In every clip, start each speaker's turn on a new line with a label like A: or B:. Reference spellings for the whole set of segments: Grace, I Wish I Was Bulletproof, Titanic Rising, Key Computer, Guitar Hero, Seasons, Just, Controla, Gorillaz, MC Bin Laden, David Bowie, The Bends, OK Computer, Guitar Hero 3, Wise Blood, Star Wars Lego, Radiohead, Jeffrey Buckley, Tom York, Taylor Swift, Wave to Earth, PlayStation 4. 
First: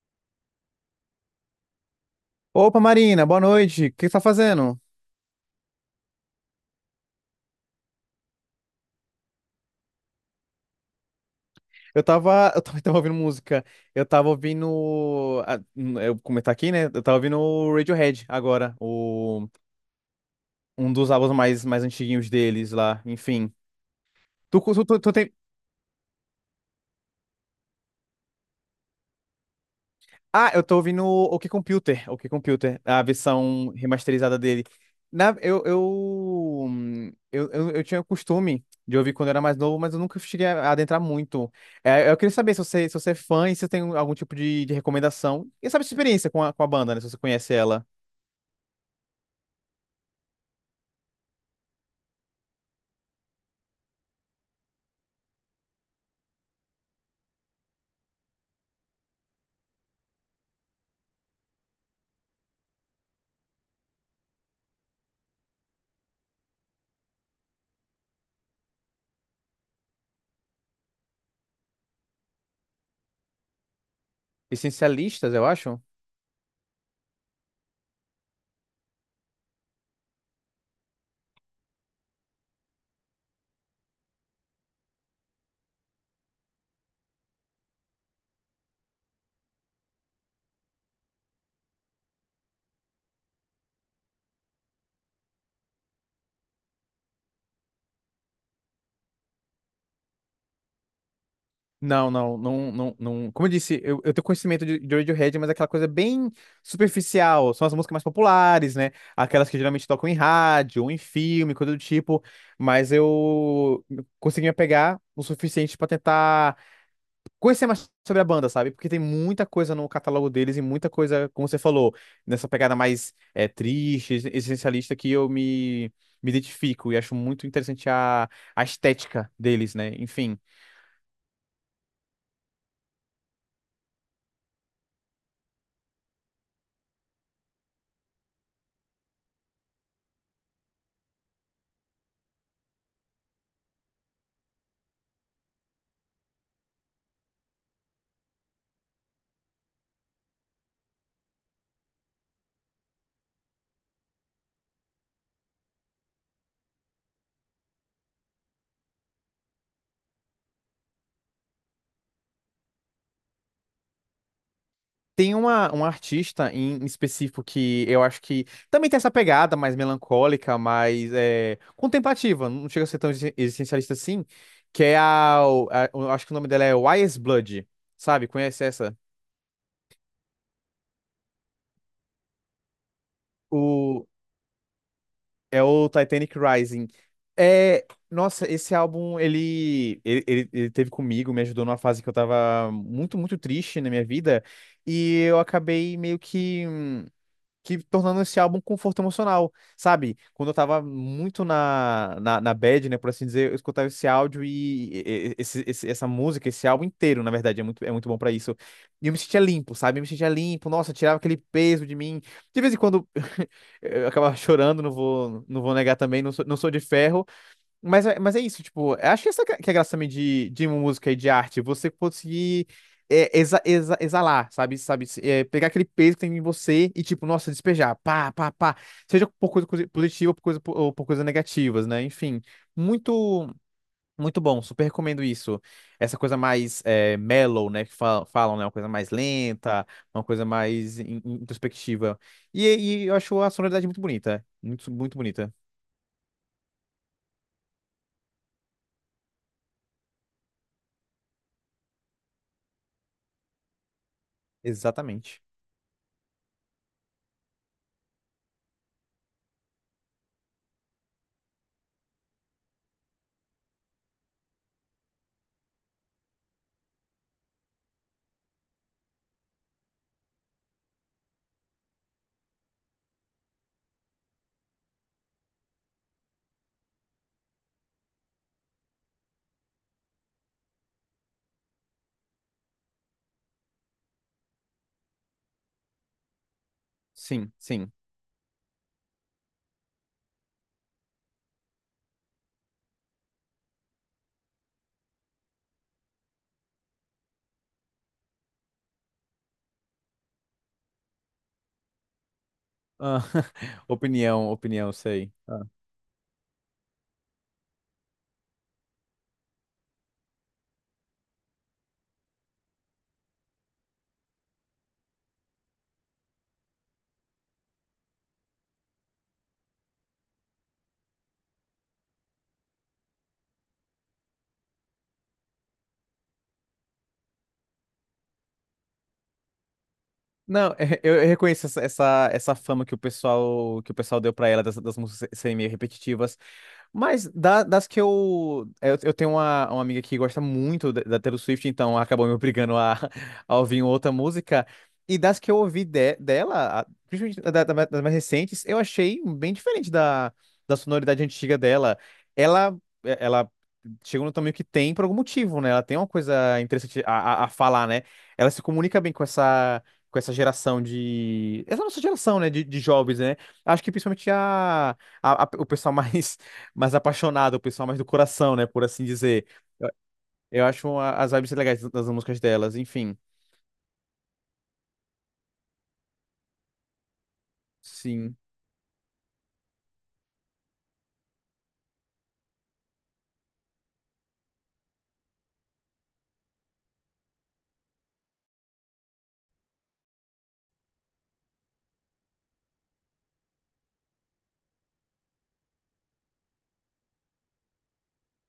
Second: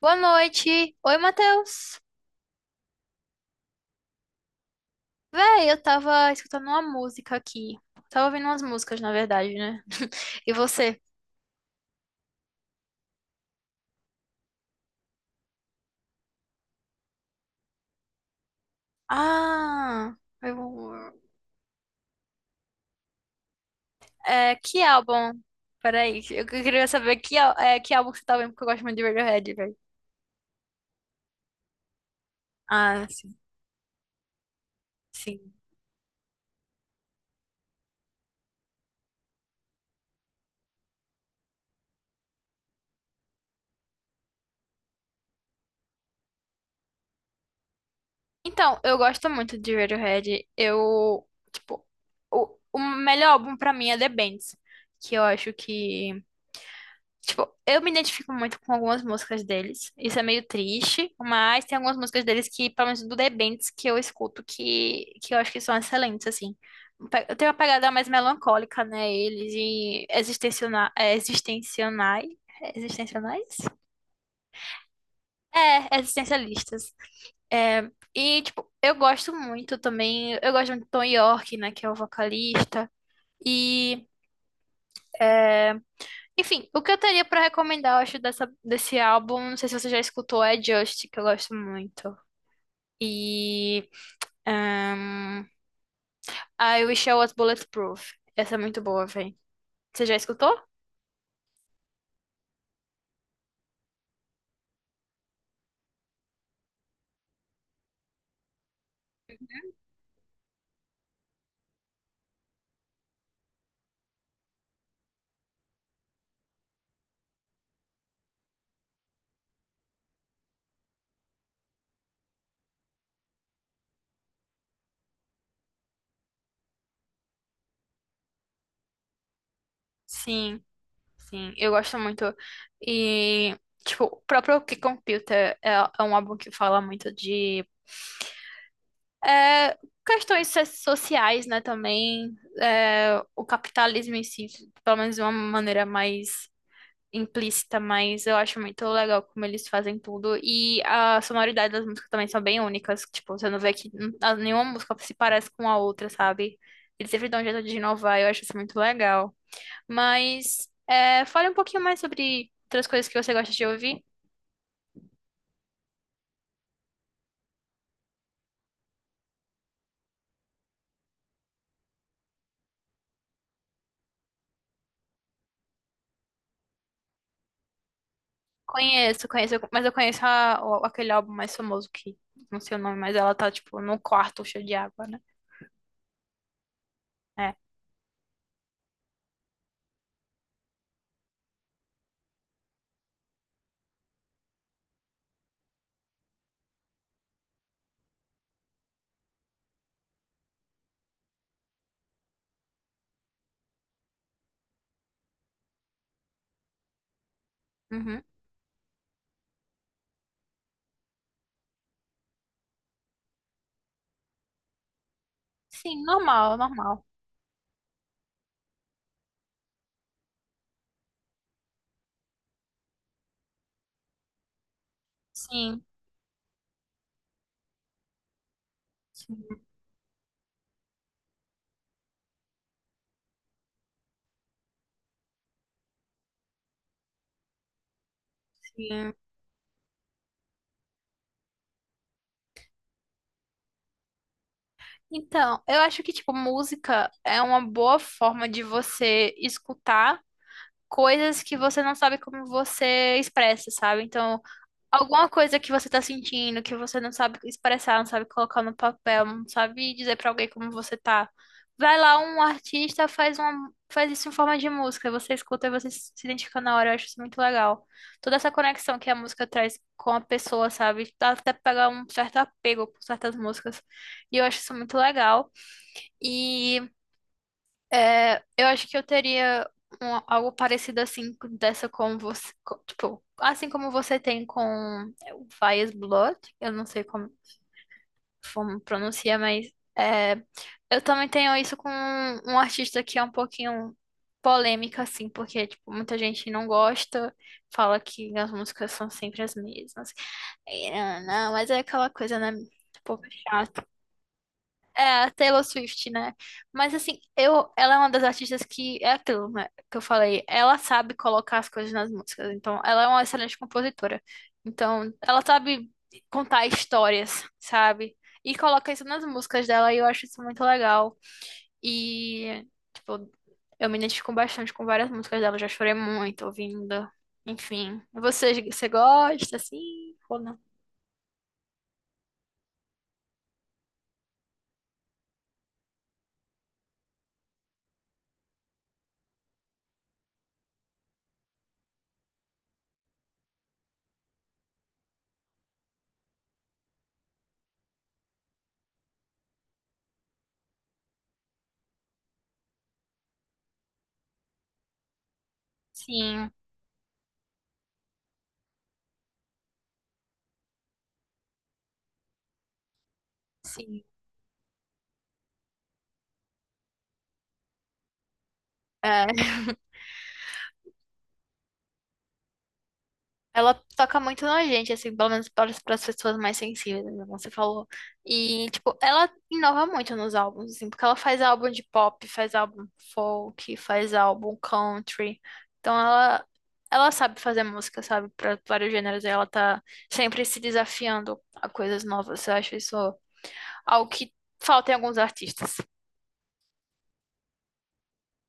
A: Boa noite. Oi, Matheus.
B: Opa, Marina, boa noite. O que você tá fazendo?
A: Véi, eu tava escutando uma música aqui. Tava ouvindo umas músicas, na verdade, né? E você?
B: Eu tava, eu também tava ouvindo música. Eu tava ouvindo, eu vou comentar aqui, né? Eu tava ouvindo o Radiohead agora, o
A: Ah,
B: um dos
A: eu...
B: álbuns mais antiguinhos deles lá, enfim.
A: é,
B: Tu
A: que
B: tu, tu, tu
A: álbum?
B: tem-
A: Peraí, eu queria saber é, que álbum que você tá ouvindo, porque eu gosto muito de Radiohead, velho.
B: Ah, eu tô ouvindo o OK Computer, OK Computer, a
A: Ah, sim,
B: versão remasterizada dele. Na,
A: sim.
B: Eu tinha o costume de ouvir quando eu era mais novo, mas eu nunca cheguei a adentrar muito. É, eu queria saber se você, se você é fã e se tem algum tipo de recomendação. E sabe a sua experiência com a banda, né? Se você conhece ela.
A: Então, eu gosto muito de Radiohead. Tipo, o melhor álbum pra mim é The Bends, que eu acho que tipo, eu me identifico muito com algumas músicas deles. Isso é meio triste, mas tem algumas músicas deles que, pelo menos do The Bends, que eu escuto que eu acho que são excelentes, assim. Eu tenho uma pegada mais melancólica, né? Eles e existenciona- é, existencionai, é existencionais?
B: Essencialistas, eu acho.
A: É, existencialistas. Tipo, eu gosto muito também. Eu gosto muito do Tom York, né? Que é o vocalista. E enfim, o que eu teria pra recomendar, eu acho, desse álbum, não sei se você já escutou, é Just, que eu gosto muito. E ahn, I Wish I Was Bulletproof. Essa é muito boa, véi. Você já escutou?
B: Não, não, não, não, não. Como eu disse, eu tenho conhecimento de Radiohead, mas é aquela coisa bem superficial. São as músicas mais populares, né? Aquelas que geralmente tocam em rádio, ou em filme, coisa do tipo. Mas eu consegui me apegar o suficiente pra tentar conhecer mais sobre a banda, sabe? Porque tem muita coisa no catálogo deles e muita coisa, como você falou, nessa pegada mais é, triste, existencialista que eu me, me identifico e acho muito interessante a estética deles, né? Enfim.
A: Sim, sim, eu gosto muito. E, tipo, o próprio Key Computer é um álbum que fala muito de é, sociais, né, também. É, o capitalismo em si, pelo menos de uma maneira mais implícita, mas eu acho muito legal como eles fazem tudo. E a sonoridade das músicas também são bem únicas. Tipo, você não vê nenhuma música se parece com a outra, sabe? Eles sempre dão um jeito de inovar, eu acho isso muito legal. Mas é, fale um pouquinho mais sobre outras coisas que você gosta de ouvir.
B: Tem uma, um artista em específico que eu acho que também tem essa pegada mais melancólica, mais é, contemplativa, não chega a ser tão existencialista assim, que é a, eu acho que o nome dela é Wise Blood, sabe? Conhece essa?
A: Conheço, conheço, mas eu conheço aquele álbum mais famoso que não sei o nome, mas ela tá, tipo, num
B: O,
A: quarto cheio de água, né?
B: é o Titanic Rising.
A: É.
B: É, nossa, esse álbum, ele teve comigo, me ajudou numa fase que eu tava muito, muito triste na minha vida, e eu acabei meio que. Que tornando esse álbum um conforto emocional, sabe? Quando eu tava muito na bad, né, por assim dizer, eu escutava esse áudio e, esse, essa música, esse álbum inteiro, na verdade, é muito bom
A: Uhum.
B: pra isso. E eu me sentia limpo, sabe? Eu me sentia limpo, nossa, tirava aquele peso de mim. De vez em quando eu acabava chorando, não vou, não vou negar
A: Sim,
B: também, não sou, não
A: normal,
B: sou de
A: normal.
B: ferro, mas, mas é isso, tipo, eu acho que essa que é a graça também de música e de arte, você conseguir é, exalar, sabe? Sabe? É, pegar
A: Sim,
B: aquele peso que tem em você e, tipo, nossa, despejar, pá, pá, pá. Seja
A: sim,
B: por coisa positiva ou por coisa, ou por coisas negativas, né? Enfim, muito, muito bom, super recomendo isso. Essa coisa mais é, mellow, né? Que falam, né? Uma coisa mais
A: sim.
B: lenta, uma coisa mais introspectiva. E, e eu acho a sonoridade muito bonita, muito, muito bonita.
A: Então, eu acho que, tipo, música é uma boa forma de você escutar coisas que você não sabe como você expressa, sabe? Então, alguma
B: Exatamente.
A: coisa que você tá sentindo, que você não sabe expressar, não sabe colocar no papel, não sabe dizer pra alguém como você tá. Vai lá, um artista faz isso em forma de música, você escuta e você se identifica na hora, eu acho isso muito legal. Toda essa conexão que a música traz com a pessoa, sabe? Dá até pra pegar um certo apego por certas músicas. E eu acho isso muito legal. E é, eu acho que eu teria algo parecido assim, com- dessa com você, co- tipo, assim como você tem com é, o Fias Blood, eu não sei como,
B: Sim, sim.
A: como pronuncia, mas é, eu também tenho isso com um artista que é um pouquinho polêmica, assim, porque, tipo, muita gente não gosta, fala que as músicas são sempre as mesmas. E, ah, não, mas é aquela coisa, né? Tipo,
B: Ah, opinião, opinião,
A: é, a
B: sei. Ah.
A: Taylor Swift, né? Mas assim, eu, ela é uma das artistas que é aquilo, né? Que eu falei, ela sabe colocar as coisas nas músicas. Então, ela é uma excelente compositora. Então, ela sabe contar histórias, sabe? E coloca isso nas músicas dela e eu acho isso muito legal. E, tipo, eu me identifico bastante com várias músicas dela, já chorei muito ouvindo. Enfim, você gosta assim ou não?
B: Não, eu reconheço essa, essa, essa fama que o pessoal deu pra ela das, das músicas serem meio repetitivas. Mas da- das que eu. Eu tenho uma amiga que gosta muito da, da Taylor Swift, então acabou me obrigando a, a ouvir outra música. E das que eu ouvi dela, principalmente das mais recentes, eu achei bem diferente da, da sonoridade antiga dela. Ela, é, ela chegou no tamanho que tem por algum motivo, né? Ela tem uma
A: Sim,
B: coisa interessante a falar, né? Ela se comunica bem com essa. Com essa geração de. Essa nossa geração, né? De jovens, né? Acho que
A: sim.
B: principalmente a, o pessoal mais mais apaixonado, o pessoal mais do coração, né? Por assim
A: É.
B: dizer. Eu, eu acho uma- as vibes legais das músicas delas, enfim.
A: Ela toca muito na gente, assim, pelo menos para as pessoas mais sensíveis, né, como você falou.
B: Sim.
A: E, tipo, ela inova muito nos álbuns, assim, porque ela faz álbum de pop, faz álbum folk, faz álbum country. Então, ela sabe fazer música, sabe, para vários gêneros. E ela tá sempre se desafiando a coisas novas. Eu acho isso algo que falta em alguns artistas.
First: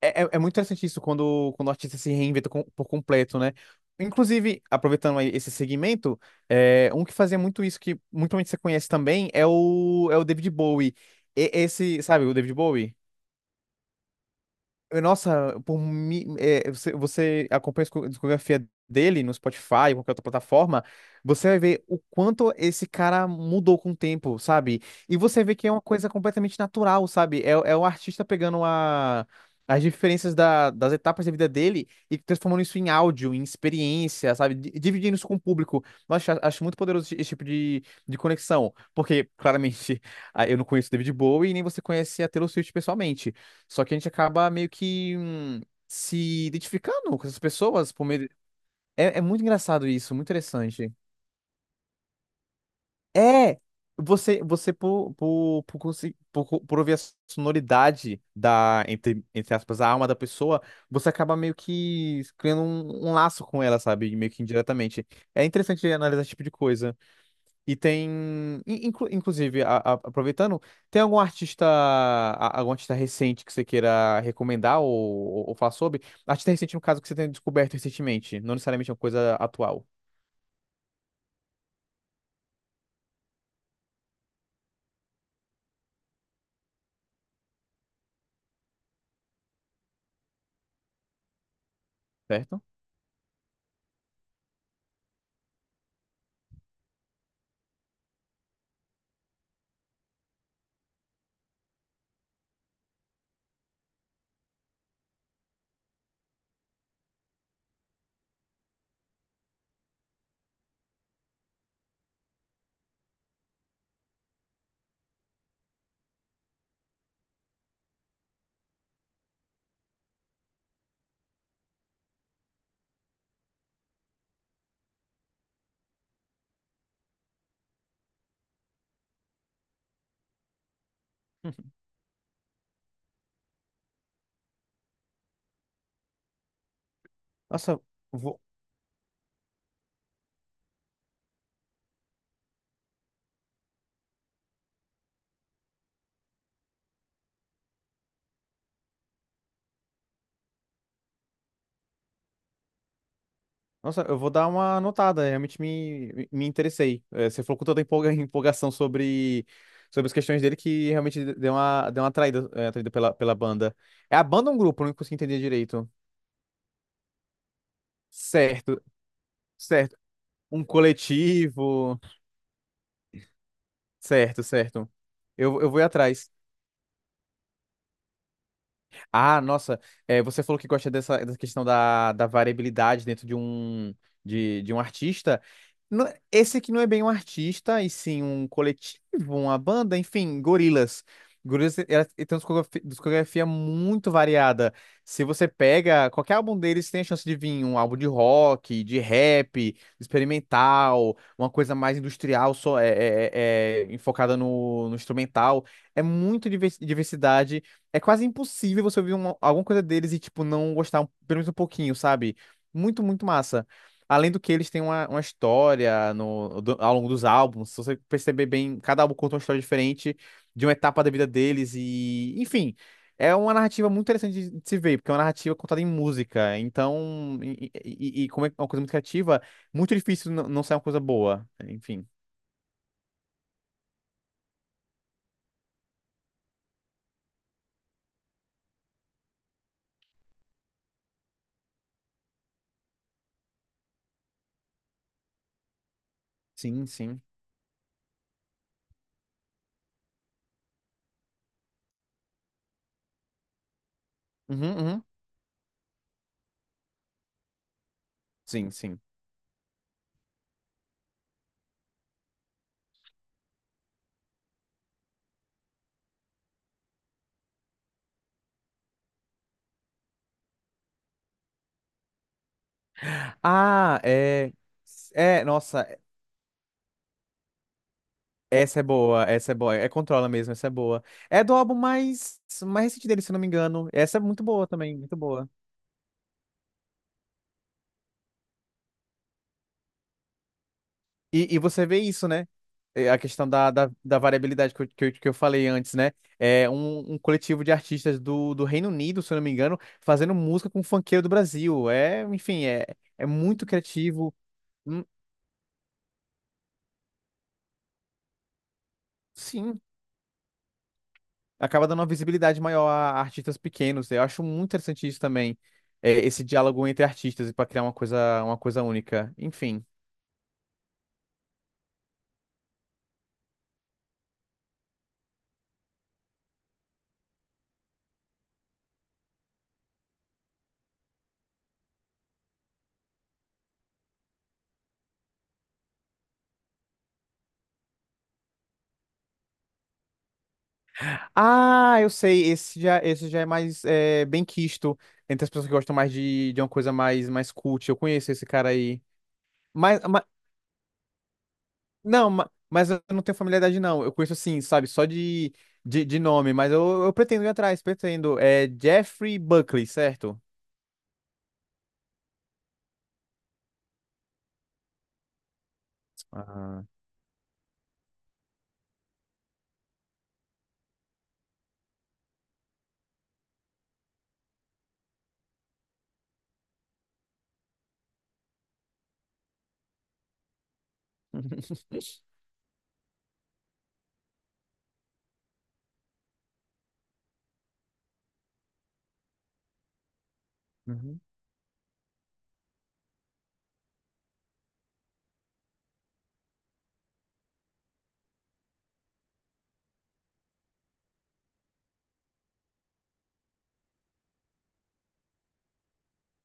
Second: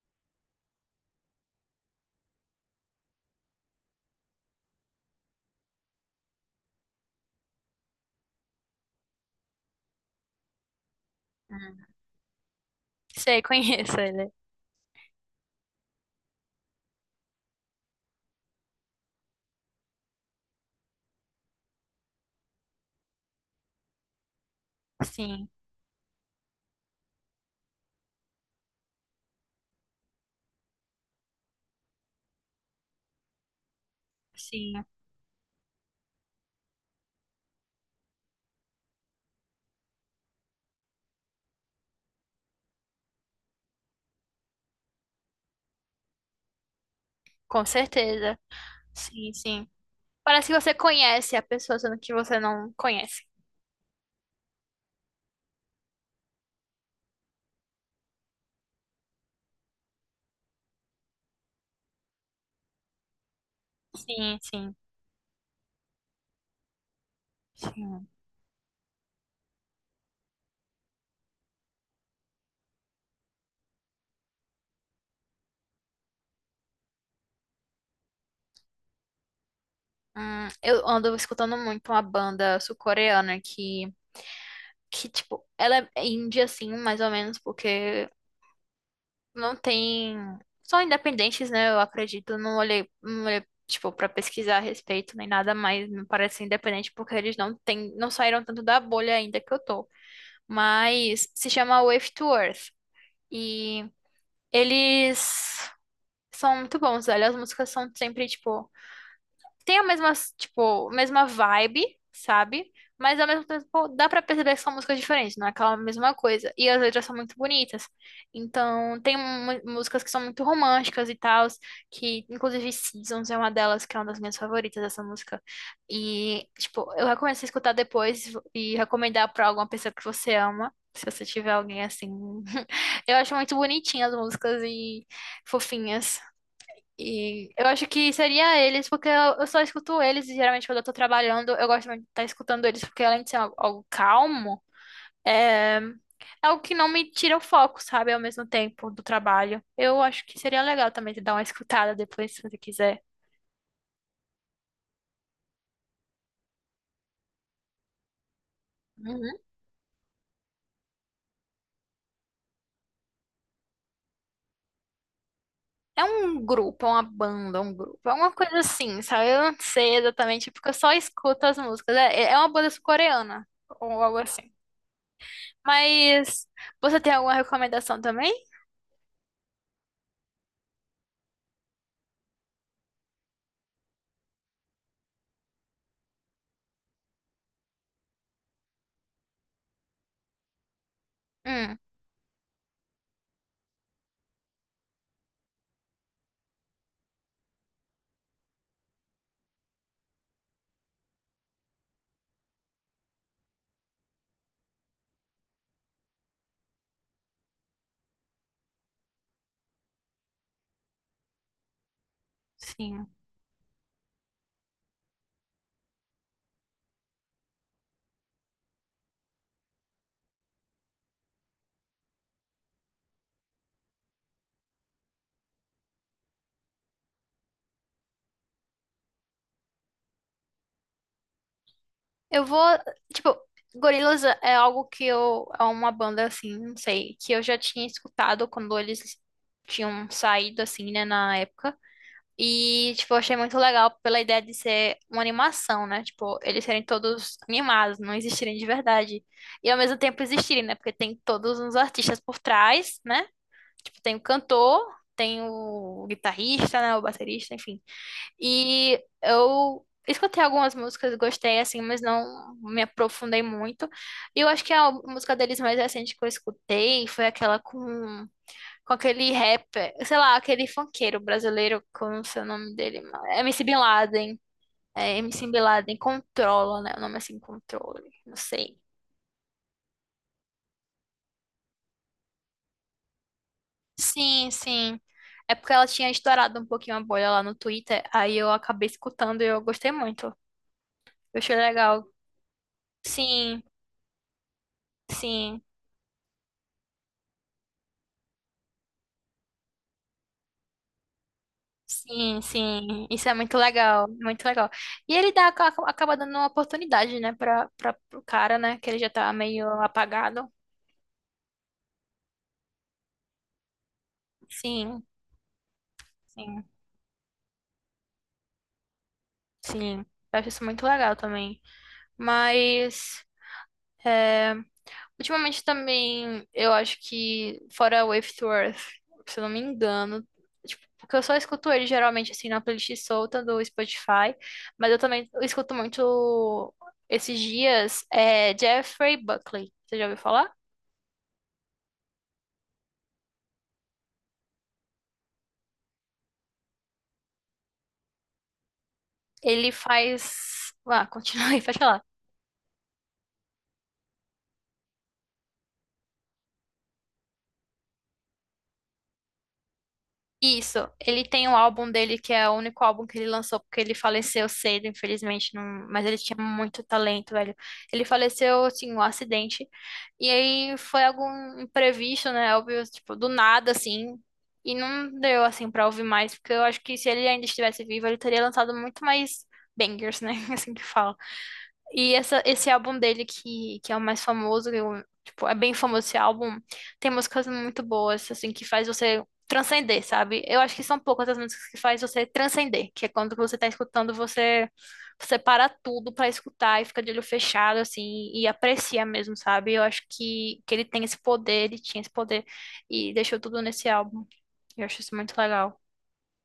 B: É, é, é muito interessante isso quando, quando o artista se reinventa por completo, né? Inclusive, aproveitando aí esse segmento, é, um que fazia muito isso, que muito provavelmente você conhece também, é o, é o David Bowie.
A: Hum.
B: Esse, sabe, o David Bowie?
A: Sei, conheço ele.
B: Nossa, por é, você, você acompanha a discografia dele no Spotify, qualquer outra plataforma, você vai ver o quanto esse cara mudou com o tempo, sabe? E você
A: Sim,
B: vê que é uma coisa completamente natural, sabe? É, é o artista pegando a, as diferenças das etapas da vida dele e transformando isso em áudio, em experiência, sabe?
A: sim,
B: Dividindo isso com o público. Nossa, acho muito poderoso esse tipo de conexão, porque claramente ah, eu não conheço David Bowie e nem você conhece a Taylor Swift pessoalmente. Só que a gente acaba meio que se identificando com essas
A: com
B: pessoas por meio.
A: certeza.
B: É, é
A: Sim,
B: muito
A: sim.
B: engraçado isso, muito
A: Parece que você
B: interessante.
A: conhece a pessoa, sendo que você não conhece.
B: É! Você, você por, consi- por, co- por ouvir a sonoridade da, entre, entre aspas, a alma da pessoa, você acaba meio que criando um, um laço com ela, sabe? Meio
A: Sim,
B: que
A: sim,
B: indiretamente. É interessante analisar esse tipo de coisa. E
A: sim.
B: tem, inclusive, aproveitando, tem algum artista, algum artista recente que você queira recomendar ou falar sobre? Artista recente, no caso, que você tenha descoberto recentemente, não necessariamente uma coisa atual,
A: Eu ando escutando muito uma banda sul-coreana que, tipo, ela é indie, assim, mais ou menos, porque não tem... São independentes, né? Eu acredito. Não
B: certo?
A: olhei, não olhei, tipo, pra pesquisar a respeito nem nada, mas me parece independente porque eles não têm, não saíram tanto da bolha ainda que eu tô. Mas se chama Wave to Earth. E eles são muito bons, velho. As músicas são sempre, tipo, tem a mesma, tipo, mesma vibe, sabe? Mas ao mesmo tempo dá pra perceber que são músicas diferentes, não é aquela mesma coisa. E as letras são muito bonitas. Então, músicas que são muito românticas e tal, que inclusive Seasons é uma delas, que é uma das minhas favoritas essa música. E, tipo, eu recomendo você escutar depois e recomendar pra alguma pessoa que você ama. Se você tiver alguém assim. Eu acho muito bonitinhas as músicas e fofinhas. E eu
B: Nossa,
A: acho que
B: vou,
A: seria eles, porque eu só escuto eles, e geralmente quando eu tô trabalhando, eu gosto muito de estar escutando eles, porque além de ser algo calmo, é algo que não me tira o foco, sabe? Ao mesmo tempo do trabalho. Eu acho que seria legal também você dar uma escutada depois, se você quiser.
B: nossa, eu vou dar uma anotada, realmente me, me me interessei. Eh, você falou com tanta empolgação
A: Uhum.
B: sobre, sobre as questões dele que realmente deu uma atraída, eh, atraída pela, pela banda. É a banda ou um grupo? Eu não consegui entender direito.
A: É um grupo, é uma banda, é um grupo, é uma coisa
B: Certo,
A: assim, sabe? Eu não sei
B: certo.
A: exatamente,
B: Um
A: porque eu só escuto as músicas.
B: coletivo.
A: É, é uma banda sul-coreana, ou algo
B: Certo,
A: assim.
B: certo. Eu vou ir atrás.
A: Mas você tem alguma recomendação também?
B: Ah, nossa, é, você falou que gosta dessa, dessa questão da, da variabilidade dentro de um artista. Não- Esse aqui não é bem um artista, e sim um coletivo, uma banda, enfim, Gorillaz.
A: Hum,
B: Gorillaz tem uma discografia muito variada. Se você pega qualquer álbum deles, tem a chance de vir um álbum de rock, de rap, experimental, uma coisa mais industrial, só é, enfocada no, no instrumental. É muito diversidade é quase impossível você ouvir alguma coisa deles e, tipo, não gostar pelo menos um pouquinho, sabe? Muito,
A: sim.
B: muito massa. Além do que eles têm uma história no, ao longo dos álbuns. Se você perceber bem, cada álbum conta uma história diferente de uma etapa da vida deles e, enfim, é uma narrativa muito interessante de se ver, porque é uma narrativa contada em música. Então, e, como é uma coisa muito criativa, muito difícil não sair uma coisa boa. Enfim,
A: Eu vou, tipo, Gorillaz é algo que eu, é uma banda assim, não sei, que eu já tinha escutado quando eles tinham saído assim, né, na época. E, tipo, eu achei muito legal pela ideia de ser uma animação, né? Tipo, eles serem
B: sim, sim.
A: todos animados, não existirem de verdade. E ao mesmo tempo existirem, né? Porque tem todos os artistas por trás, né? Tipo, tem o
B: Uhum,
A: cantor,
B: uhum.
A: tem o guitarrista, né? O baterista, enfim.
B: Sim, sim.
A: E eu escutei algumas músicas, gostei assim, mas não me aprofundei muito. E eu acho que a música deles mais recente que eu escutei foi aquela com aquele rapper, sei lá, aquele funkeiro brasileiro, que eu não sei o nome dele, mas- MC Bin
B: Ah,
A: Laden.
B: é.
A: É,
B: É,
A: MC Bin
B: nossa.
A: Laden, Controla, né? O nome é assim, Controle, não sei.
B: Essa é boa, essa é boa. É Controla mesmo, essa é boa. É do álbum mais, mais recente dele, se eu não me engano. Essa é muito
A: Sim,
B: boa também,
A: sim.
B: muito boa.
A: É porque ela tinha estourado um pouquinho a bolha lá no Twitter, aí eu acabei escutando e eu gostei muito. Eu achei
B: E você vê
A: legal.
B: isso, né? É, a questão
A: Sim,
B: da, da, da variabilidade que eu, que eu, que eu
A: sim.
B: falei antes, né? É um, um coletivo de artistas do, do Reino Unido, se eu não me engano, fazendo música com funkeiro do Brasil. É,
A: Sim,
B: enfim, é,
A: sim,
B: é
A: isso é muito
B: muito
A: legal,
B: criativo.
A: muito legal.
B: Hum,
A: E ele dá, acaba dando uma oportunidade, né, para o cara, né, que ele já tá meio
B: Sim,
A: apagado.
B: acaba dando uma visibilidade maior a artistas pequenos. Eu acho muito
A: Sim,
B: interessante isso também. É, esse
A: sim,
B: diálogo entre artistas e para criar uma coisa única. Enfim.
A: sim. Eu acho isso muito legal também. Mas ultimamente também eu acho que fora Wave to Earth, se eu não me engano, tipo, porque eu só escuto ele geralmente assim na playlist solta do Spotify, mas eu também escuto muito esses dias é Jeffrey Buckley. Você já ouviu falar?
B: Ah, eu sei, esse já é mais é, bem quisto entre as pessoas que gostam mais de uma coisa mais, mais cult. Eu conheço esse cara aí.
A: Ele
B: Mas
A: faz. Ah, continua aí, pode falar.
B: não, mas, eu não tenho familiaridade, não. Eu conheço assim, sabe, só de nome, mas eu pretendo ir atrás, pretendo. É Jeffrey Buckley, certo?
A: Isso, ele tem um álbum dele que é o único álbum que ele lançou, porque ele faleceu cedo, infelizmente, não- mas ele tinha muito
B: Ah.
A: talento, velho. Ele faleceu, assim, um acidente, e aí foi algum imprevisto, né, óbvio, tipo, do nada, assim, e não deu, assim, pra ouvir mais, porque eu acho que se ele ainda estivesse vivo, ele teria lançado muito mais bangers, né, assim que fala. E esse álbum dele que é o mais famoso, eu- tipo, é bem famoso esse álbum, tem músicas muito boas, assim, que faz você transcender, sabe? Eu acho que são poucas as músicas que faz você transcender, que é quando você tá escutando, você para tudo pra escutar e fica de olho fechado, assim, e aprecia mesmo, sabe? Eu acho que ele tem esse poder, ele tinha esse poder, e deixou tudo nesse álbum. Eu acho isso muito legal.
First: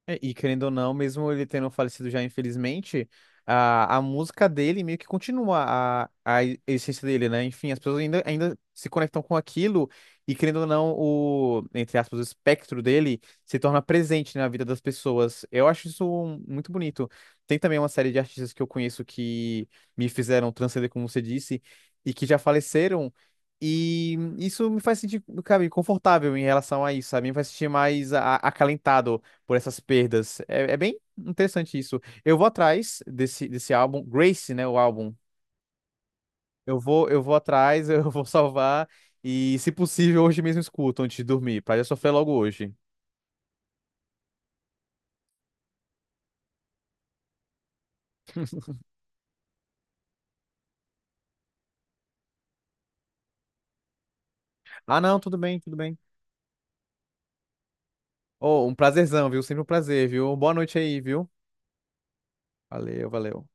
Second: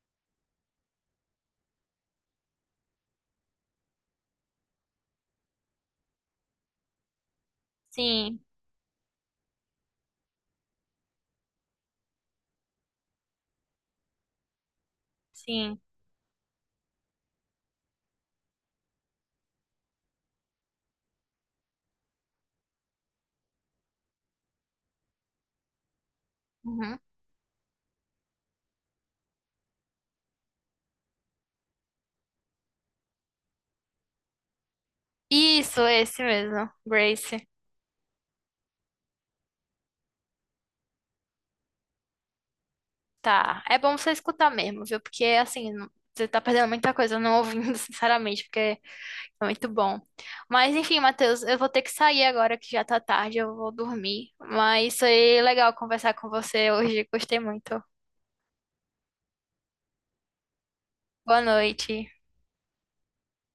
B: É, e querendo ou não, mesmo ele tendo falecido já, infelizmente, a música dele meio que continua a essência dele, né? Enfim, as pessoas ainda,
A: Sim,
B: ainda se conectam com aquilo e, querendo ou não, o, entre aspas, o espectro dele se torna presente na vida das pessoas. Eu
A: sim.
B: acho isso um- muito bonito. Tem também uma série de artistas que eu conheço que me fizeram transcender, como você disse, e que já faleceram. E isso me faz sentir, cara, confortável em relação a
A: Uhum.
B: isso, sabe? Me faz sentir mais acalentado por essas perdas. É, é bem interessante isso. Eu vou atrás desse, desse álbum, Grace, né? O álbum.
A: Isso, esse mesmo,
B: Eu vou
A: Grace.
B: atrás, eu vou salvar. E, se possível, hoje mesmo escuto antes de dormir, pra já sofrer logo hoje.
A: Tá, é bom você escutar mesmo, viu? Porque assim, não- você tá perdendo muita coisa não ouvindo, sinceramente, porque é muito bom. Mas enfim, Matheus, eu vou ter que sair agora que já tá tarde, eu vou dormir. Mas
B: Ah, não, tudo
A: foi
B: bem,
A: legal
B: tudo bem.
A: conversar com você hoje, gostei muito.
B: Oh, um prazerzão, viu? Sempre um prazer, viu? Boa noite aí, viu?
A: Boa noite.
B: Valeu, valeu.